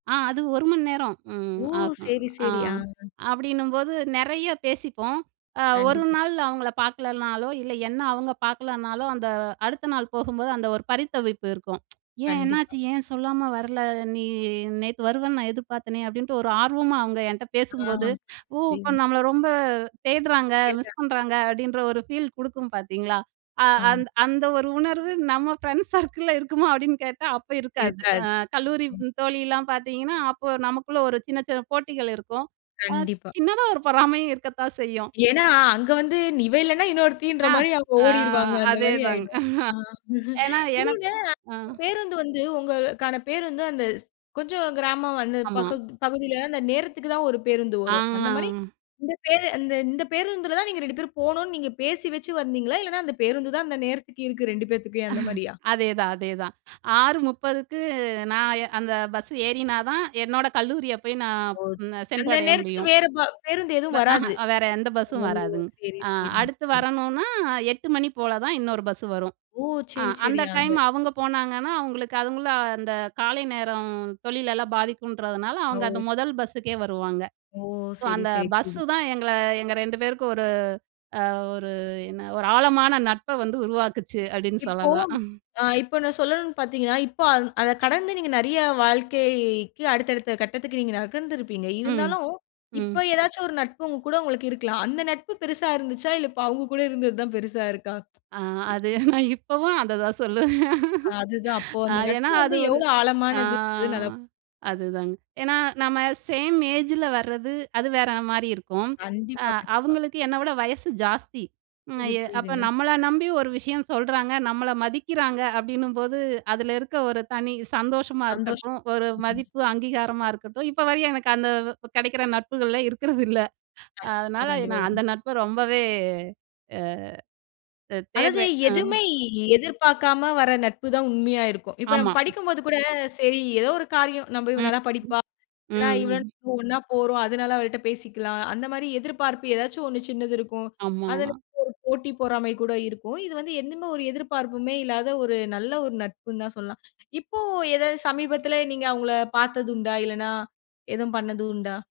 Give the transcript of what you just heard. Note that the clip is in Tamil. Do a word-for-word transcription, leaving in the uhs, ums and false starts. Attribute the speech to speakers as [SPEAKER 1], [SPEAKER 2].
[SPEAKER 1] ஆ. அது ஒரு மண் நேரம் ம்.
[SPEAKER 2] ஓ!
[SPEAKER 1] ஆகும்.
[SPEAKER 2] சேரி
[SPEAKER 1] ஆ.
[SPEAKER 2] சேரி. ஆ.
[SPEAKER 1] அப்படின்னும்போது நெறையா பேசிப்போம். அ ஒரு
[SPEAKER 2] கண்டிப்பா.
[SPEAKER 1] நாள் அவுங்கள பாக்கலன்னாளோ, இல்ல, என்ன அவுங்க பாக்கலன்னாளோ, அந்த அடுத்த நாள் போகும்போது, அந்த ஒரு பரித்தவிப்பு இருக்கும். ப்ச் "ஏன்?
[SPEAKER 2] கண்டிப்பா.
[SPEAKER 1] என்னாச்சு? ஏன் சொல்லாம வரல? நீ நேத்து வருவேன்னு நான் எதிர்பார்த்தேனே!" அப்படின்ட்டு ஒரு ஆர்வமா, அவுங்க என்ட்ட
[SPEAKER 2] ஆஹா.
[SPEAKER 1] பேசும்போது ஓ!
[SPEAKER 2] புரியுது.
[SPEAKER 1] அப்ப நம்மள ரொம்ப தேடுறாங்க, மிஸ்
[SPEAKER 2] கேட்டேன்.
[SPEAKER 1] பண்றாங்க, அப்டின்ற ஒரு ஃபீல் குடுக்கும் பாத்தீங்களா? ஆ.
[SPEAKER 2] ஆமா.
[SPEAKER 1] அந்த அந்த ஒரு உணர்வு நம்ம ஃப்ரெண்ட்ஸ் சர்க்கிள்ல இருக்குமா அப்படின்னு கேட்டா, அப்ப இருக்காது. அ
[SPEAKER 2] இருக்காது.
[SPEAKER 1] கல்லூரி
[SPEAKER 2] ம்.
[SPEAKER 1] தோழிலாம் பாத்தீங்கன்னா, அப்போ நமக்குள்ள ஒரு சின்ன சின்ன போட்டிகள் இருக்கும். ஆ,
[SPEAKER 2] கண்டிப்பா.
[SPEAKER 1] சின்னதா ஒரு பொறாமையும் இருக்கத்தான் செய்யும்.
[SPEAKER 2] ஏன்னா. அங்க வந்து நி இவ இல்லைனா இன்னொருத்தின்ற
[SPEAKER 1] ஆ
[SPEAKER 2] மாரி அவுங்க
[SPEAKER 1] ஆ
[SPEAKER 2] ஓடிருவாங்க அந்த மாரி
[SPEAKER 1] அதேதாங்க!
[SPEAKER 2] ஆயிடும். ஆ.
[SPEAKER 1] ஏன்னா எனக்கு
[SPEAKER 2] இன்னொன்னு,
[SPEAKER 1] ஆ.
[SPEAKER 2] பேருந்து வந்து உங்களுக்கான பேருந்து, அந்த கொஞ்சம் கிராமம் அந்த
[SPEAKER 1] ஆமா.
[SPEAKER 2] பக்கம் பகுதியில அந்த நேரத்துக்கு தான் ஒரு பேருந்து வரும். அந்த மாரி
[SPEAKER 1] ஆ!
[SPEAKER 2] இந்த பே இந்த இந்த பேருந்துல தான் நீங்க இரண்டு பேரும் போனும்ன்னு நீங்க பேசி வச்சி வந்தீங்களா? இல்லன்னா அந்த பேருந்து தான் அந்த நேரத்துக்கு இருக்கு இரண்டு பேத்துகும், அந்த மாரியா?
[SPEAKER 1] அதேதான்! அதேதான்! ஆறு முப்பதுக்கு நான் அந்த பஸ் ஏறினா தான், என்னோட கல்லூரிய போய் நான்
[SPEAKER 2] ஓ. சரி அந்த
[SPEAKER 1] சென்றடைய
[SPEAKER 2] நேரத்துக்கு
[SPEAKER 1] முடியும்.
[SPEAKER 2] வேற ப பேருந்து
[SPEAKER 1] ப
[SPEAKER 2] எதும்
[SPEAKER 1] ஆஹா.
[SPEAKER 2] வராது.
[SPEAKER 1] வேற எந்த
[SPEAKER 2] ஓ!
[SPEAKER 1] பஸ்ஸும் வராதுங்க.
[SPEAKER 2] சரி
[SPEAKER 1] ஆ.
[SPEAKER 2] சரிங்க,
[SPEAKER 1] அடுத்து
[SPEAKER 2] சரி.
[SPEAKER 1] வரணும்ன்னா எட்டுமணி போல தான் இன்னொரு பஸ்ஸு வரும்.
[SPEAKER 2] ஓ!
[SPEAKER 1] ஆ.
[SPEAKER 2] சரி சரி.
[SPEAKER 1] அந்த
[SPEAKER 2] அந்த
[SPEAKER 1] டைம் அவுங்க போனாங்கன்னா அவுங்களுக்கு அவுங்களும் அந்த காலை நேரம் தொழிலெல்லாம் பாதிக்குன்றதுனால, அவுங்க
[SPEAKER 2] ஓ.
[SPEAKER 1] அந்த மொதல் பஸ்ஸுக்கே வருவாங்க.
[SPEAKER 2] ஓ!
[SPEAKER 1] ஸோ
[SPEAKER 2] சரி
[SPEAKER 1] அந்த
[SPEAKER 2] சரி
[SPEAKER 1] பஸ்ஸு
[SPEAKER 2] [unintelligible]
[SPEAKER 1] தான், எங்கள எங்க ரெண்டு பேருக்கும் ஒரு அ ஒரு என்ன ஒரு ஆழமான நட்ப வந்து உருவாக்குச்சு. அப்டின்னு
[SPEAKER 2] இப்போ
[SPEAKER 1] சொல்லலாம்.
[SPEAKER 2] ஆ. இப்போ நான் சொல்லனும் பாத்தீங்கனனா, இப்போ அத கடந்து நீங்க நிறைய வாழ்க்கைக்கு அடுத்த அடுத்த கட்டத்துக்கு நீங்க நகர்ந்து இருப்பீங்க.
[SPEAKER 1] ம்.
[SPEAKER 2] இருந்தாலும், இப்போ
[SPEAKER 1] ம்.
[SPEAKER 2] ஏதாச்சும் ஒரு நட்பும் கூட உங்களுக்கு இருக்கலாம். அந்த நட்பு பெருசா இருந்துச்சா? இல்ல இப்போ அவுங்க கூட இருந்தது தான் பெருசா இருக்கா?
[SPEAKER 1] ஆ. அது நான் இப்பவும் அத தான் சொல்லுவேன்.
[SPEAKER 2] அதுதான். அப்போ
[SPEAKER 1] ஆ.
[SPEAKER 2] அந்த
[SPEAKER 1] ஏன்னா
[SPEAKER 2] நட்பு வந்து
[SPEAKER 1] அது ஒரு
[SPEAKER 2] எவ்வளவு
[SPEAKER 1] ஆ.
[SPEAKER 2] ஆழமானது நல்லாப் [unintelligible]
[SPEAKER 1] அதுதாங்க. ஏன்னா நம்ம சேம் ஏஜில வர்றது, அது வேற மாரி இருக்கும். அ
[SPEAKER 2] கண்டிப்பா கண்டிப்பா.
[SPEAKER 1] அவுங்களுக்கு என்னை விட வயசு ஜாஸ்தி. ம்
[SPEAKER 2] புரிது
[SPEAKER 1] அய அப்போ
[SPEAKER 2] புரியுதுங்க.
[SPEAKER 1] நம்மள நம்பி ஒரு விஷயம் சொல்றாங்க, நம்மள மதிக்கிறாங்க, அப்டின்னும்போது, அதில இருக்க ஒரு தனி சந்தோஷமா
[SPEAKER 2] சந்தோஷம்.
[SPEAKER 1] இருக்கட்டும், ஒரு
[SPEAKER 2] ம்ஹ்ம்.
[SPEAKER 1] மதிப்பு, அங்கீகாரமா இருக்கட்டும், இப்போ வரையும், எனக்கு அந்த வ கெடைக்கிற நட்புகள இருக்கிறதில்லை.
[SPEAKER 2] கண்டிப்பா
[SPEAKER 1] அதனால
[SPEAKER 2] கண்டிப்பா
[SPEAKER 1] நான்
[SPEAKER 2] உண்
[SPEAKER 1] அந்த நட்ப ரொம்பவே, அ தே
[SPEAKER 2] அதாவது,
[SPEAKER 1] தேடுறேன். ஆ.
[SPEAKER 2] எதுவுமே எ எதிர்பாக்காம வர்ற நட்பு தான் உண்மையா இருக்கும். இப்போ நம்ம
[SPEAKER 1] ஆமா.
[SPEAKER 2] படிக்கும் போது கூட, சரி ஏதோ ஒரு காரியம், நம்ப இவ
[SPEAKER 1] ம்,
[SPEAKER 2] நல்ல படிப்பா.
[SPEAKER 1] ம்.
[SPEAKER 2] இல்லன்னா
[SPEAKER 1] ம்
[SPEAKER 2] இவ
[SPEAKER 1] ம்.
[SPEAKER 2] ஒண்ணா போறோம். அதனால அவள்ட்ட பேசிக்கலாம். அந்த மாரி எதிர்பார்ப்பு ஏதாச்சும் ஒண்ணு சின்னது இருக்கும்.
[SPEAKER 1] ஆமா.
[SPEAKER 2] அதிலருந்து ஒரு போட்டி பொறாமை கூட இருக்கும். இது வந்து எந்துமே ஒரு எதிர்பார்ப்புமே இல்லாத ஒரு நல்ல ஒரு நட்புன்னு தான் சொல்லலாம். இப்போ ஏதாவது சமீபத்தில நீங்க அவுங்கள பாத்தது உண்டா? இல்லன்னா எதுவும் பண்ணது உண்டா?